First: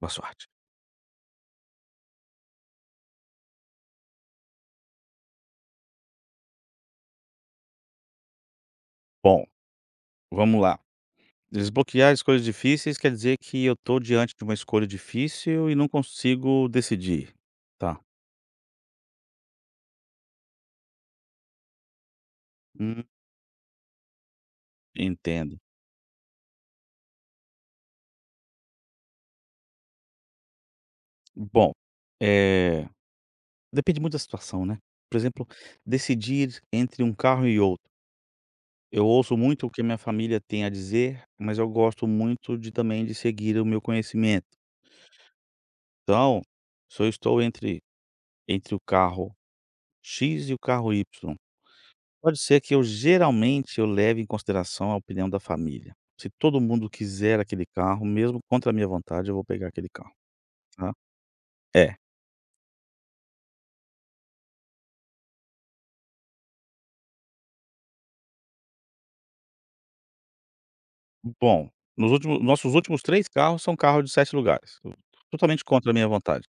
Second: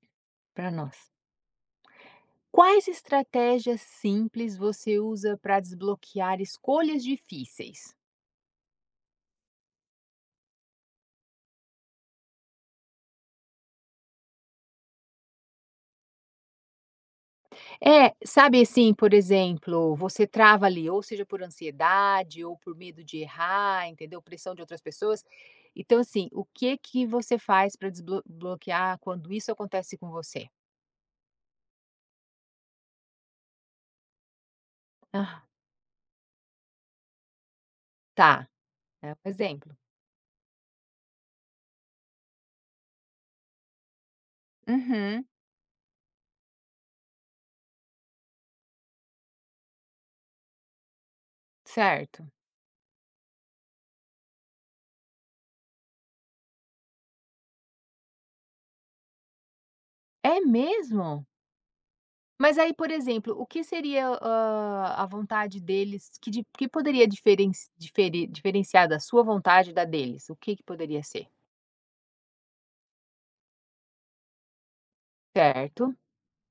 Boa sorte. Para nós. Quais estratégias simples você usa para desbloquear escolhas difíceis? Bom, vamos lá. Desbloquear escolhas difíceis quer dizer que eu estou diante de uma escolha difícil e não consigo decidir. Tá. É, sabe assim, por exemplo, você trava ali, ou seja, por ansiedade, ou por medo Hum, de errar, entendeu? Pressão de outras pessoas. entendo. Então, assim, o que que você faz para desbloquear quando isso acontece com você? Bom, eh, depende muito da situação, né? Por Ah, exemplo, decidir entre um carro e outro. tá. Eu É um ouço muito o exemplo. que minha família tem a dizer, mas eu gosto muito de também de seguir o meu conhecimento. Uhum, Então, se eu estou entre, entre o carro X e o carro Y, certo. pode ser que eu geralmente eu leve em consideração a opinião da família. Se todo mundo quiser aquele carro, mesmo contra a minha vontade, eu vou pegar aquele carro, É tá. mesmo? É. Mas aí, por exemplo, o que seria, a vontade deles que poderia diferenciar da sua vontade da deles? O que que poderia ser? Bom, nossos últimos 3 carros são carros de 7 lugares. Totalmente contra Certo. a minha vontade.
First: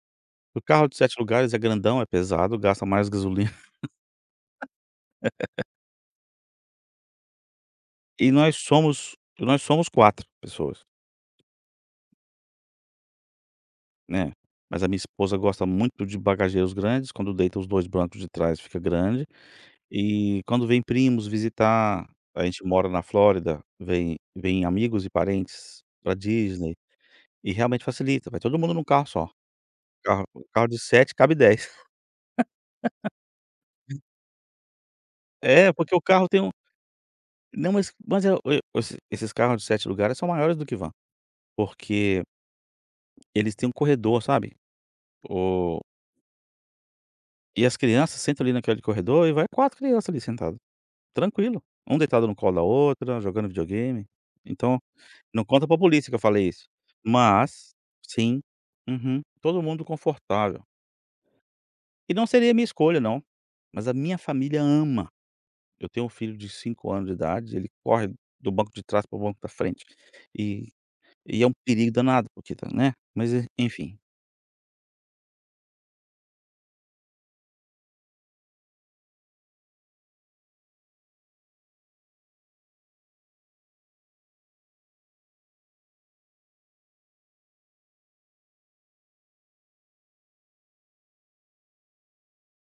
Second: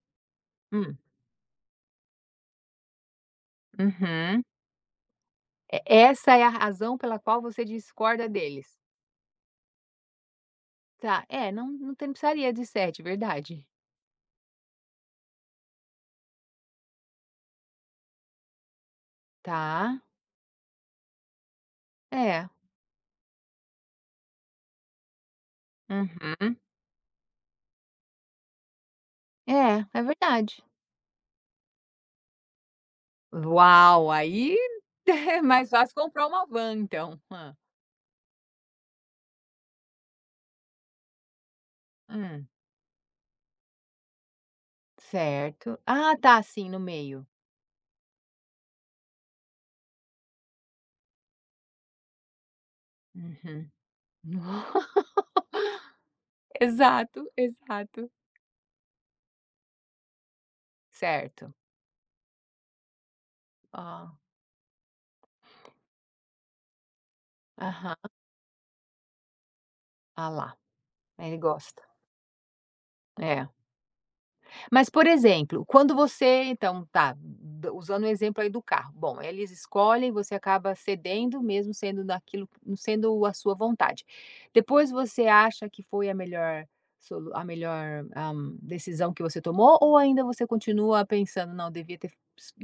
O carro de Hum. 7 lugares é grandão, é pesado, gasta mais gasolina. Uhum. E essa é a razão pela qual você discorda E nós deles? somos nós somos 4 pessoas, Tá, é, não tem precisaria de 7, verdade. né. Mas a minha esposa gosta muito de bagageiros grandes, quando deita os 2 brancos de trás fica grande. Tá, E quando vem primos visitar, a é. gente mora na Flórida, vem amigos e parentes pra Uhum. Disney, e realmente facilita, vai todo mundo num carro só. É, Carro verdade. carro de 7 cabe 10. Uau! Aí é mais É, fácil porque o comprar carro tem uma um van então. Hã. não, mas é esses carros de 7 lugares são maiores do que van, porque Hum, eles têm um corredor, sabe. certo. O Ah, tá, sim, no meio. e as crianças sentam ali naquele corredor e vai 4 crianças ali sentadas, tranquilo. Um deitado no colo da outra, jogando Uhum. videogame. então Não conta pra polícia que eu falei isso. Exato, Mas exato. sim, uhum, todo mundo confortável. Certo. E não seria minha escolha não, mas a Ah, minha família ama. Eu tenho um filho de 5 anos de idade, ele aham. corre do banco de trás para o banco da frente. Ah lá, E ele e é um gosta. perigo danado, porque tá né, mas É. enfim, Mas, por exemplo, quando você então tá, d usando o exemplo aí do carro. Bom, eles escolhem, você acaba cedendo, mesmo sendo a sua vontade. Depois você acha que foi a melhor decisão que você tomou ou ainda você continua pensando: "Não, devia ter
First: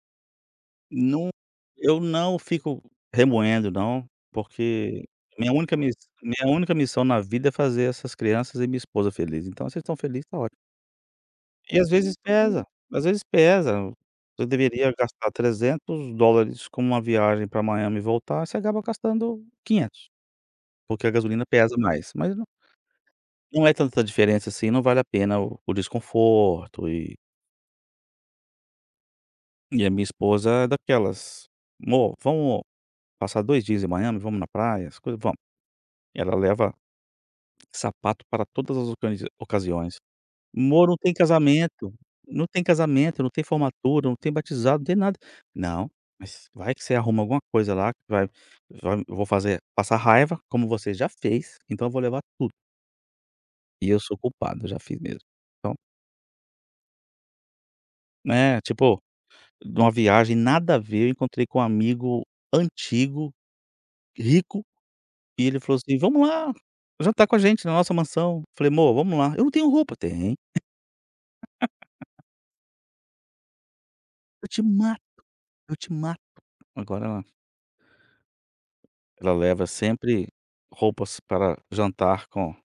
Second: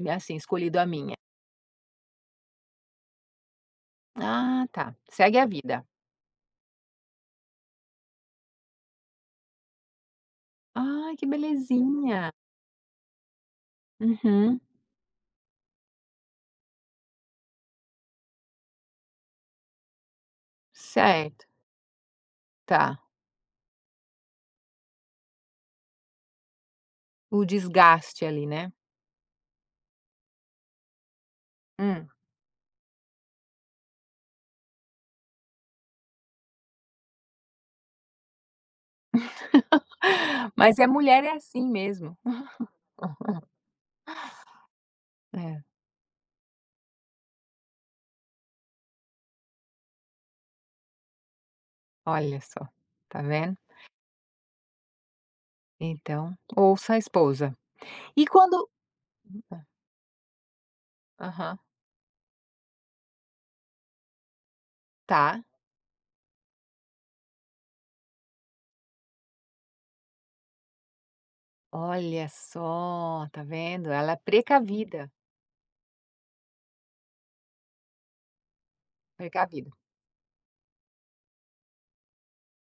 assim, escolhido a minha"? não, eu não fico remoendo não, Ah, tá. porque Segue a minha única vida. miss minha única missão na vida é fazer essas crianças e minha esposa feliz, então se eles estão felizes, tá ótimo. Ai, que E às vezes belezinha. pesa, às vezes pesa. Você Uhum, deveria gastar $300 com uma viagem para Miami e voltar, você acaba gastando 500, porque a gasolina certo, pesa mais, mas não, tá. não é tanta diferença assim, não vale a pena o desconforto. E O desgaste ali, né. e a minha esposa é daquelas: Hum. "Amor, vamos passar 2 dias em Miami, vamos na praia, as coisas, vamos". Ela leva sapato para todas as ocasiões. Mas é Moro, não tem mulher é assim casamento, mesmo. não tem casamento, não tem formatura, não tem batizado, não tem nada. É, Não, mas vai que você arruma alguma coisa lá que vai eu vou fazer passar raiva, como você já fez, então eu vou levar olha tudo. só, tá vendo? E eu sou culpado, eu já fiz mesmo. Então, Então, ouça a esposa. E né, quando tipo, numa viagem nada a ver, eu encontrei aham, com um amigo antigo, rico, tá. e ele falou assim: "Vamos lá, jantar com a gente na nossa mansão". Falei: "Mô, vamos lá". "Eu não tenho roupa". "Tem, Olha só, tá vendo? Ela é eu te mato, precavida, eu te mato". Agora ela leva precavida. sempre roupas para jantar com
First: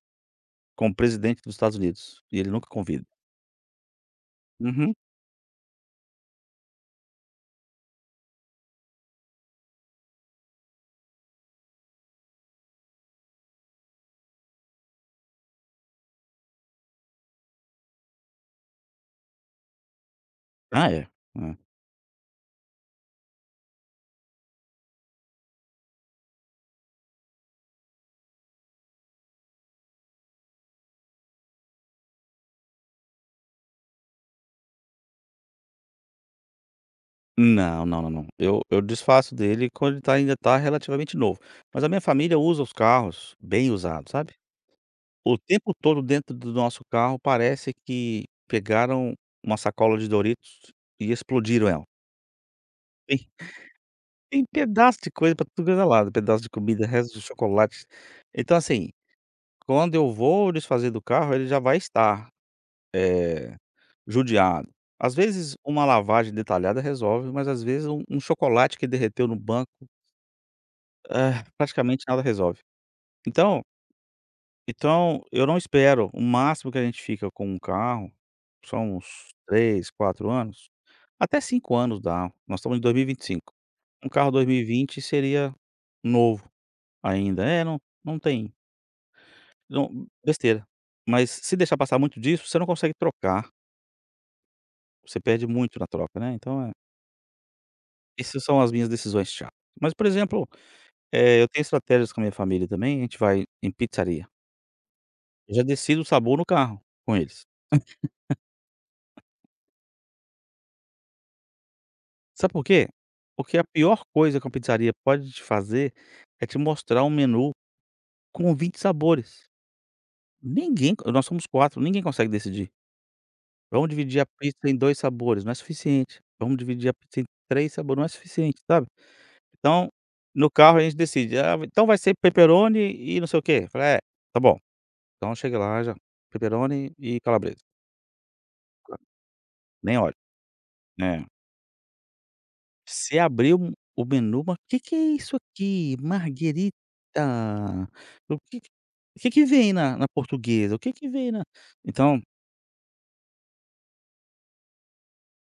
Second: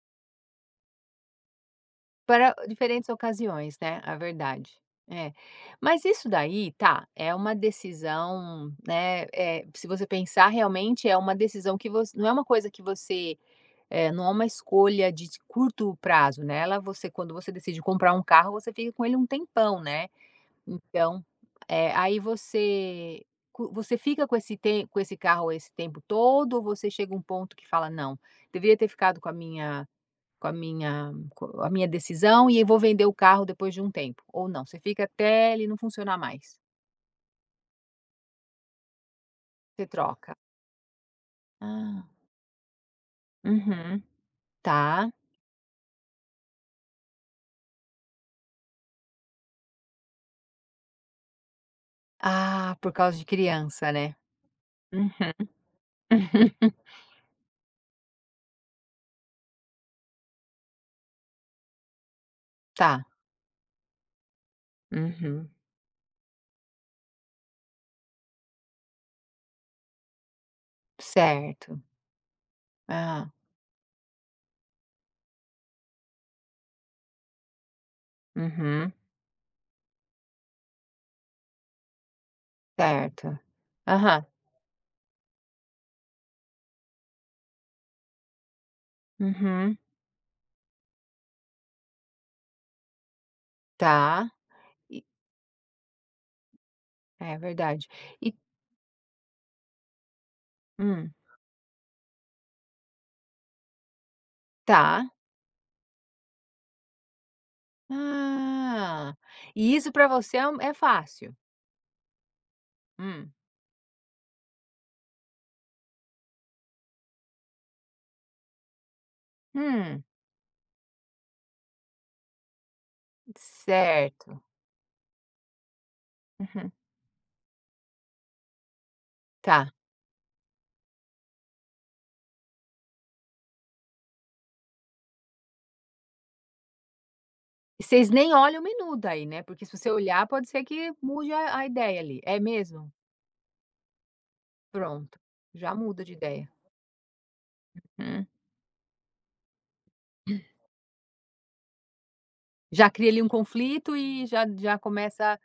o presidente dos Estados Unidos, e ele Para nunca convida. diferentes ocasiões, né, a verdade. Uhum. É. Mas isso daí, tá, é uma decisão, né, se você pensar realmente é uma decisão que você, não é uma coisa que você. É, não há uma escolha de curto prazo, né, ela você quando você decide comprar um carro, você fica com ele um tempão, né. Ah, é. Então, É. Aí você co você fica com esse tem com esse carro esse tempo todo ou você chega a um ponto que fala: "Não, deveria ter ficado com a minha co a minha decisão e eu vou vender o carro depois de um tempo", ou não, você fica até ele não funcionar mais, Não, não, não, não. Eu desfaço dele você quando ele tá ainda troca? tá relativamente novo. Mas a minha Ah, família usa os carros bem uhum, usados, sabe. tá. O tempo todo dentro do nosso carro parece que pegaram uma sacola de Doritos e explodiram ela. Ah, por causa de Tem criança, né. tem pedaço de coisa pra Uhum. tudo quanto é lado, pedaço de comida, resto de chocolate. Então, assim, quando eu vou desfazer do carro, ele já vai estar Tá. Eh, judiado. Às Uhum, vezes uma lavagem detalhada resolve, mas às vezes um chocolate que derreteu no banco, ah, certo. praticamente nada resolve. Ah, Então então eu não espero, o máximo que a gente fica com um carro uhum, são uns 3, 4 anos, até 5 anos dá. Nós estamos em dois mil e vinte e certo. cinco. Um Aham, carro 2020 seria novo ainda, é, não, não tem uhum, não, besteira. Mas se deixar passar muito disso, você não consegue trocar, tá. E você perde muito na troca, né, então é. é verdade. E Essas são as minhas decisões chatas. Mas, por exemplo, hum, eu tenho estratégias com a minha família também, a gente vai em pizzaria. tá. Eu já decido o sabor no carro com eles. Ah, e isso para você é fácil? Sabe por quê? Hum, Porque a pior coisa que uma pizzaria pode te fazer é te mostrar um menu com 20 sabores. hum, Ninguém nós somos 4, ninguém consegue decidir. Vamos dividir a certo. pizza em 2 sabores, não é suficiente. Vamos Uhum, dividir a pizza em 3 sabores, não é suficiente, sabe. tá. Então, no carro a gente decide: "Ah, então vai ser pepperoni e não sei o quê". Falei: "É, tá bom". Então eu cheguei lá já, pepperoni e calabresa, E vocês nem olham o menu daí, né, porque se você nem óleo, olhar pode ser que né. mude a ideia ali, é mesmo? Você abriu o menu, mas o "Que que é Pronto, isso já aqui? muda de ideia. Marguerita? Hum. O que que o que que vem na portuguesa? O que que vem na". Então, Já cria ali um conflito e já começa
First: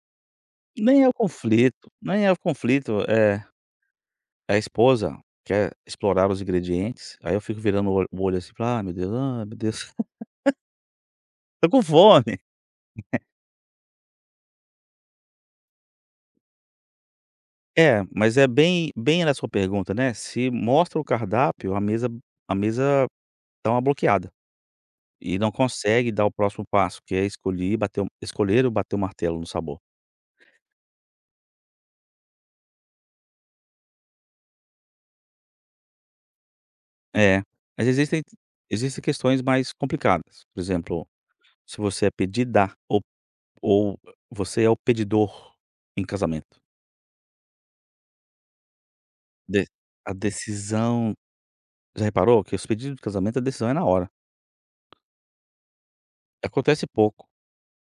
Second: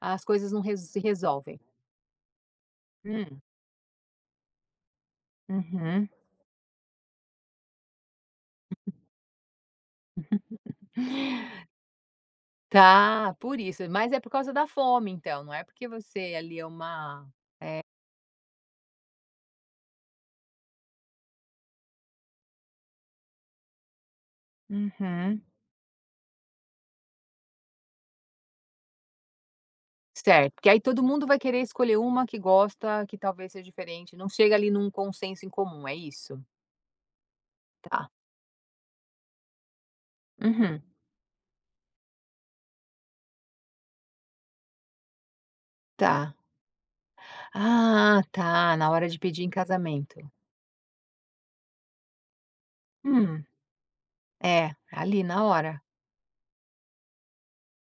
as coisas não res se nem é o resolvem. conflito, nem é o conflito. Hum. É a esposa quer Uhum. explorar os ingredientes, aí eu fico virando o olho assim, falo: ah, meu Deus, tô com fome". Tá, por isso. Mas é por causa da fome então, não é porque você ali é uma. É, mas é bem na sua pergunta, né, se mostra o cardápio, a mesa dá uma bloqueada. E Uhum. não consegue dar o próximo passo, que é escolhi bater o escolher ou bater o martelo no sabor. Certo, porque aí todo mundo vai querer escolher uma que gosta, que talvez seja diferente, não chega ali num consenso em comum, é isso? É, mas Tá. existem questões mais complicadas, por Uhum. exemplo, se você é pedida ou você é o pedidor em Tá. casamento. Ah, tá, na hora de pedir em De a casamento. decisão, já reparou que os pedidos de casamento, a Hum, decisão é na hora. é, ali na hora. Acontece pouco,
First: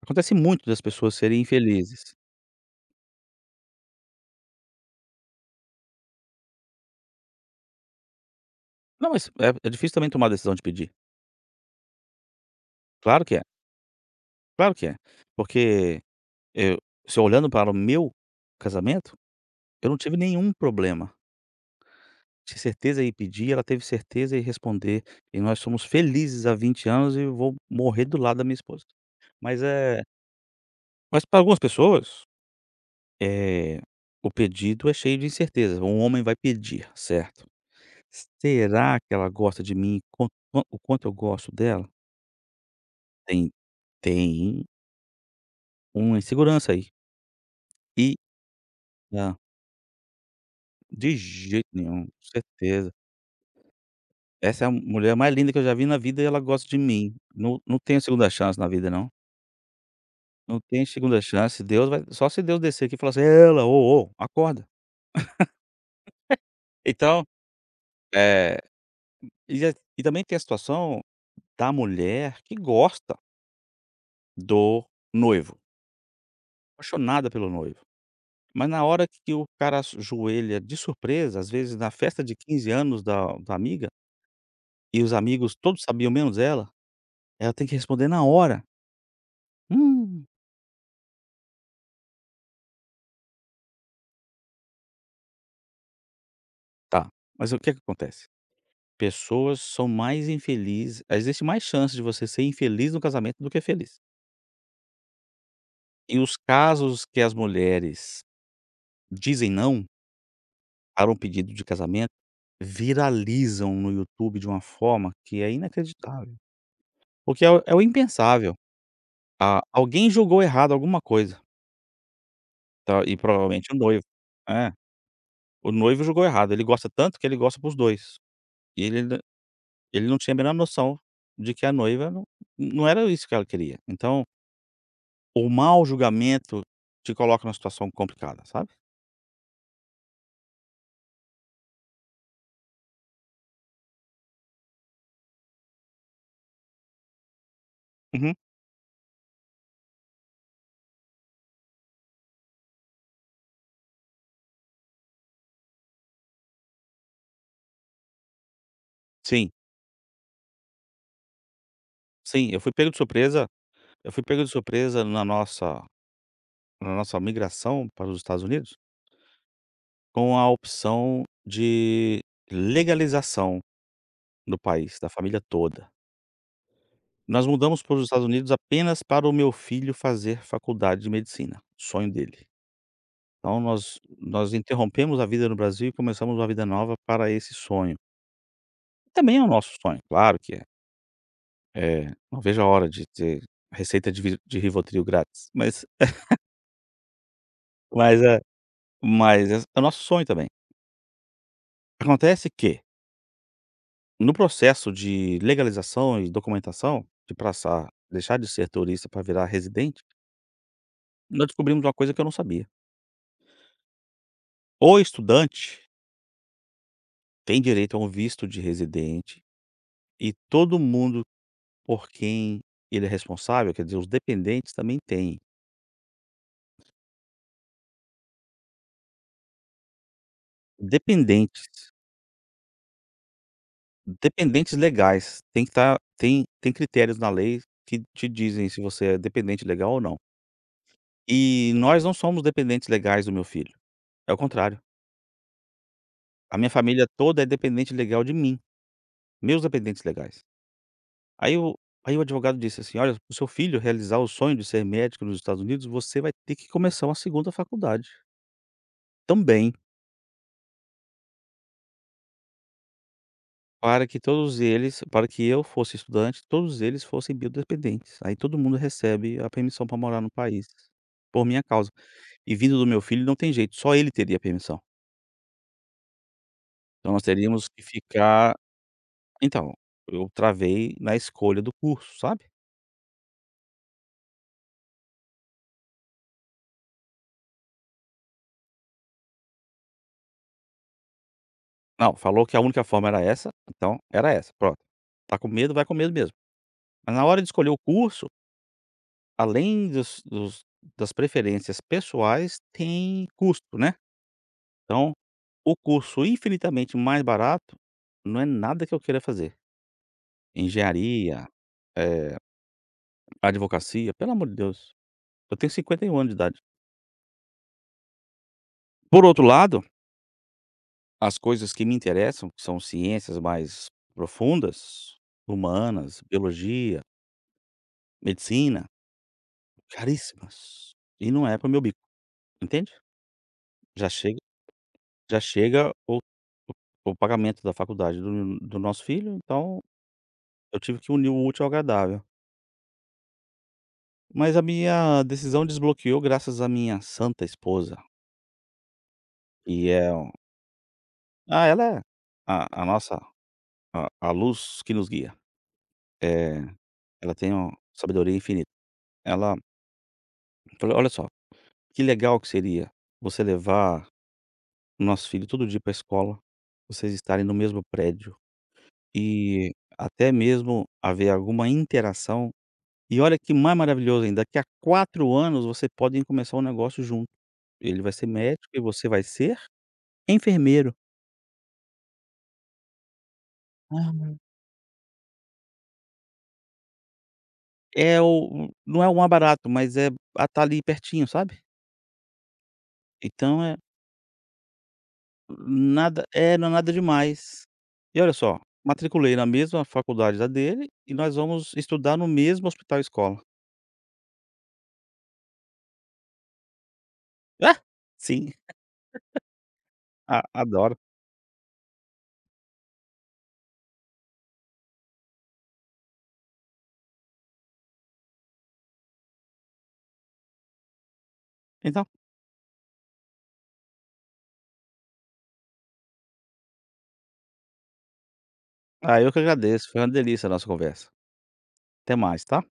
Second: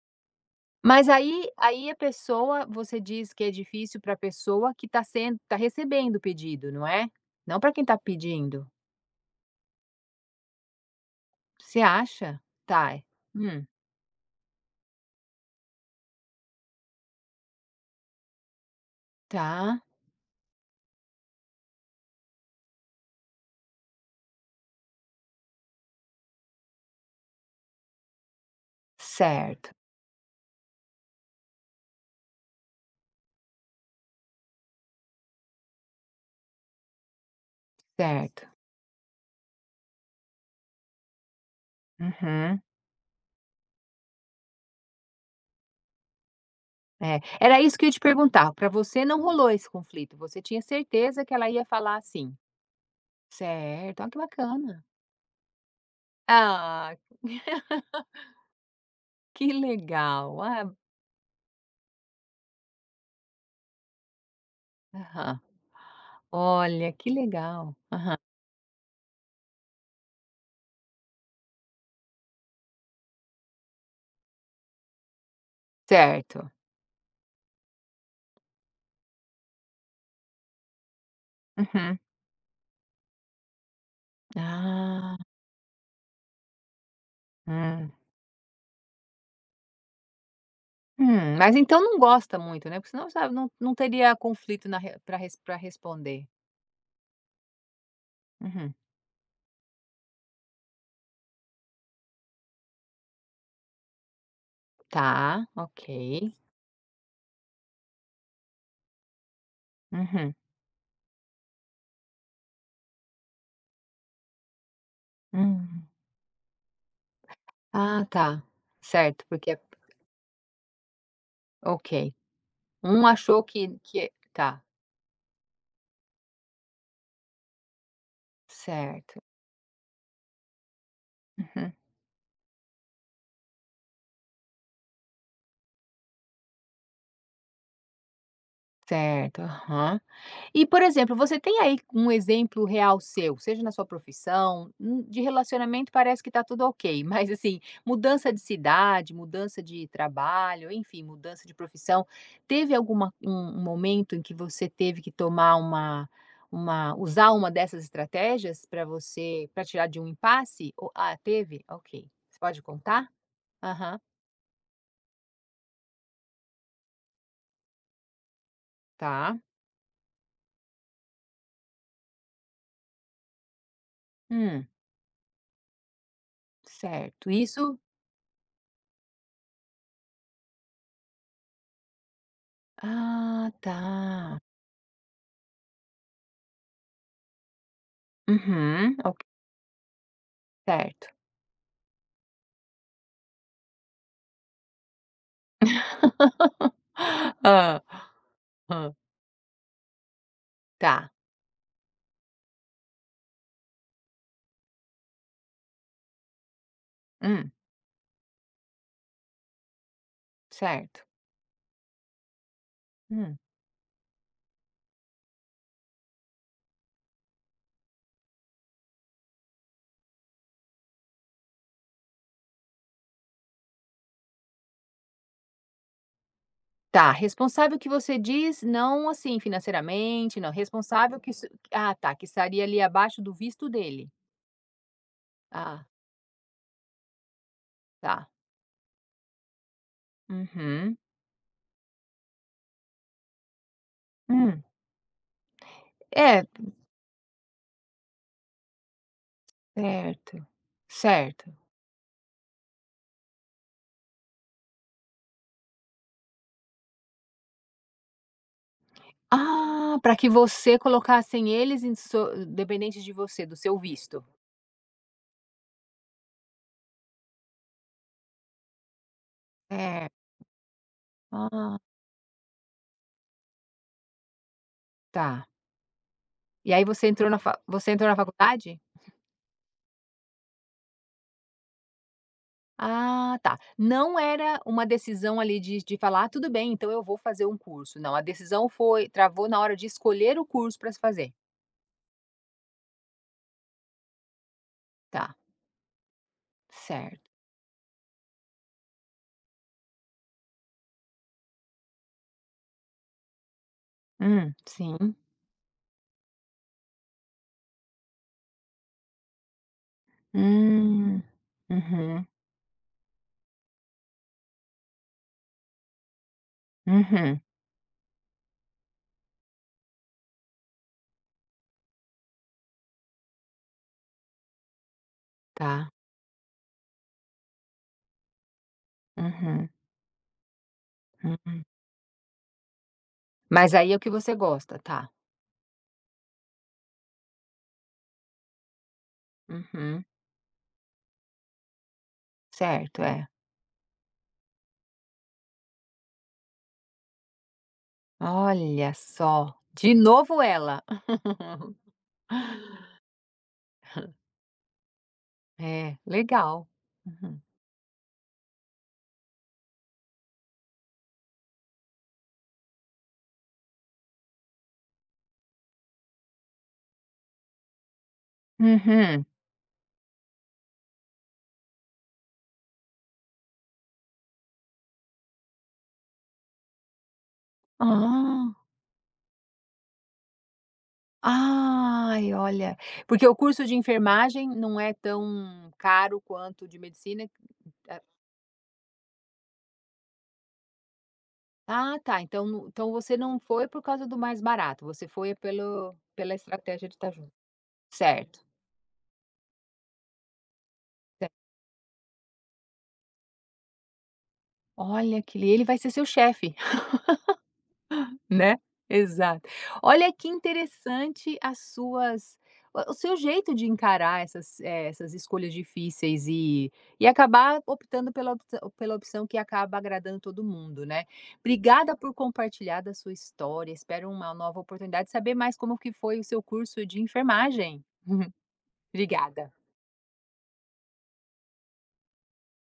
acontece muito das Mas pessoas serem aí a infelizes. pessoa você diz que é difícil para a pessoa que está sendo tá recebendo o pedido, não é? Não para quem está pedindo. Não, mas é, é difícil também tomar a decisão de pedir. Você acha? Tá. Claro que é, Hum, claro que é, porque eu se eu olhando para o meu casamento, tá. eu não tive nenhum problema. Tinha certeza e pedir, ela teve certeza e responder, e nós somos felizes há 20 anos e eu vou morrer do lado da minha esposa. Mas, Certo, é, mas para algumas pessoas, eh, o pedido é cheio de incerteza. Um homem vai pedir, certo? certo. Será que ela gosta de mim quanto eu gosto dela? Uhum. Tem tem uma insegurança aí. É, era isso que eu ia te E perguntar, para você não hã, rolou esse conflito, você tinha de certeza que ela ia jeito falar nenhum, assim. certeza. Certo, olha que Essa é a bacana. mulher mais linda que eu já vi na vida e ela gosta de Ah, mim. Não, não tenho segunda chance na vida não. que legal. Não Ah, tem segunda chance, Deus vai, só se Deus descer aqui e falar assim: "Ela, ô, ô, acorda". aham. Olha, que Então, legal. eh, e a e também tem a situação da mulher que gosta do noivo, Certo. apaixonada pelo noivo, mas na hora que o cara ajoelha de surpresa, às vezes na Uhum. festa de 15 anos da amiga, e os Ah, amigos todos sabiam menos ela, ela tem que hum. responder na hora. Hum, mas então não gosta muito, né, porque senão, sabe, não teria conflito na para responder. tá, mas o que é que acontece? Uhum. Pessoas são mais infelizes, existe mais chance de você ser infeliz no casamento do que feliz. Tá, ok. E os casos que as mulheres dizem não Uhum. para um pedido de casamento viralizam no YouTube de uma forma que é Hum. inacreditável, porque é o é o Ah, tá. impensável. Certo, porque A, alguém julgou errado alguma coisa, ok. tá, Um e achou que provavelmente o noivo. que tá, É, o noivo julgou errado, ele gosta tanto que ele gosta para os 2, e certo. ele não tinha a menor noção de que Uhum. a noiva não era isso que ela queria. Então, o mau julgamento te coloca numa situação complicada, sabe. Certo, aham. E, por exemplo, você tem aí um exemplo real seu, seja na sua profissão, de relacionamento parece que tá tudo ok, mas assim, mudança Uhum. de cidade, mudança de trabalho, enfim, mudança de profissão, teve alguma um momento em que você teve que tomar uma usar uma dessas estratégias Sim, para tirar de um impasse? Ou teve? Ok. Você sim, pode contar? Aham, eu fui pego de surpresa na nossa migração para os Estados Unidos, tá. com a opção de legalização do Hum, país, da família toda. certo. Nós Isso, mudamos para os Estados Unidos apenas para o meu filho fazer faculdade de medicina, sonho dele. ah, Então tá. nós interrompemos a vida no Brasil e começamos uma vida nova para esse sonho. Uhum, ok, Também é o nosso sonho, claro que é. certo. Eh, não vejo a hora de ter receita de Rivotril grátis, mas Hã, mas é hã. mas é, é o nosso sonho também. Tá. Acontece que no processo de legalização e documentação, de Hum, passar, deixar de ser turista para virar residente, certo. nós descobrimos uma coisa que eu não sabia. Hum. O estudante tem direito a um visto de residente e todo mundo por quem ele é responsável, quer dizer, os dependentes também têm. Tá, responsável que você diz, não assim financeiramente, não, responsável que s Dependentes, tá, que estaria ali abaixo do visto dele. dependentes legais, Ah, tem critérios na lei que tá. te dizem se você é dependente legal ou não. Uhum. E nós não somos dependentes legais do meu filho, é o Hum. contrário. É, A minha família toda é dependente legal de mim. Meus dependentes certo, legais. certo. Aí o aí o advogado disse assim: "Olha, para o seu filho realizar o sonho de ser médico nos Estados Unidos, você vai ter que começar uma segunda faculdade, também, Ah, para que você colocassem eles em dependentes de você, do seu visto. Para que eu fosse estudante, todos eles fossem biodependentes. Aí todo mundo recebe a permissão para É. morar no país, por minha Ah, causa. E vindo do meu filho não tem jeito, só ele teria a permissão. tá. E aí você Então nós entrou na fa teríamos que você entrou na ficar". faculdade? Então, eu travei na escolha do curso, sabe. Ah, tá. Não era uma decisão ali de falar: "Ah, tudo bem, então eu vou fazer um curso". Não, a decisão foi travou na hora de escolher o curso para se fazer. Não, falou que a única forma era essa, então era essa, pronto. Tá, Tá com medo, vai com medo mesmo. Mas na certo. hora de escolher o curso, além dos dos das preferências pessoais, tem custo, né. Então, Sim. o curso infinitamente mais barato, não é nada que eu queira fazer. Hum. Engenharia, Uhum, eh, advocacia, pelo amor de Deus, eu tenho 51 anos de idade. uhum. Por outro lado, as coisas que me interessam, que são ciências mais profundas, Tá. humanas, biologia, medicina, Uhum, caríssimas, e não é uhum. para o meu bico, entende? Mas aí é o Já que você chega gosta, tá. Já chega o o pagamento da faculdade do nosso filho, então Uhum. eu tive que unir o útil ao agradável. Certo, é. Mas a minha decisão desbloqueou graças à minha santa esposa, Olha só, que de é um, novo ela. ah, ela é a nossa a luz que nos guia. É, É, legal. ela Uhum. tem uma sabedoria infinita. Ela falou: "Olha só, que legal que seria você levar o nosso filho todo dia para a escola, vocês estarem no mesmo prédio Uhum. e até mesmo haver alguma interação". E olha que mais maravilhoso ainda, daqui a 4 anos você podem começar um negócio junto. Ele vai ser Ah. médico e você vai ser enfermeiro. Ai, olha, porque o curso de Aham. enfermagem não é tão caro quanto o de medicina. É o, não é o mais barato, mas é a, tá ali pertinho, sabe. Ah, ah, tá, então você não Então foi é por causa do mais barato, você foi pelo nada, pela é, não é estratégia nada de estar junto. demais. E olha Certo, só, matriculei na mesma faculdade da dele e nós certo. vamos estudar no mesmo hospital escola. Olha que ele vai ser seu chefe. Ah, sim, Né, exato. Olha que a adoro. interessante as suas o seu jeito de encarar essas, escolhas difíceis e acabar optando pela opção que acaba agradando todo mundo, né. Obrigada Então, por compartilhar da sua história, espero uma nova oportunidade de saber mais como que foi o seu curso de enfermagem. ah, eu que Obrigada. agradeço, foi uma delícia a nossa conversa. Até mais, tá.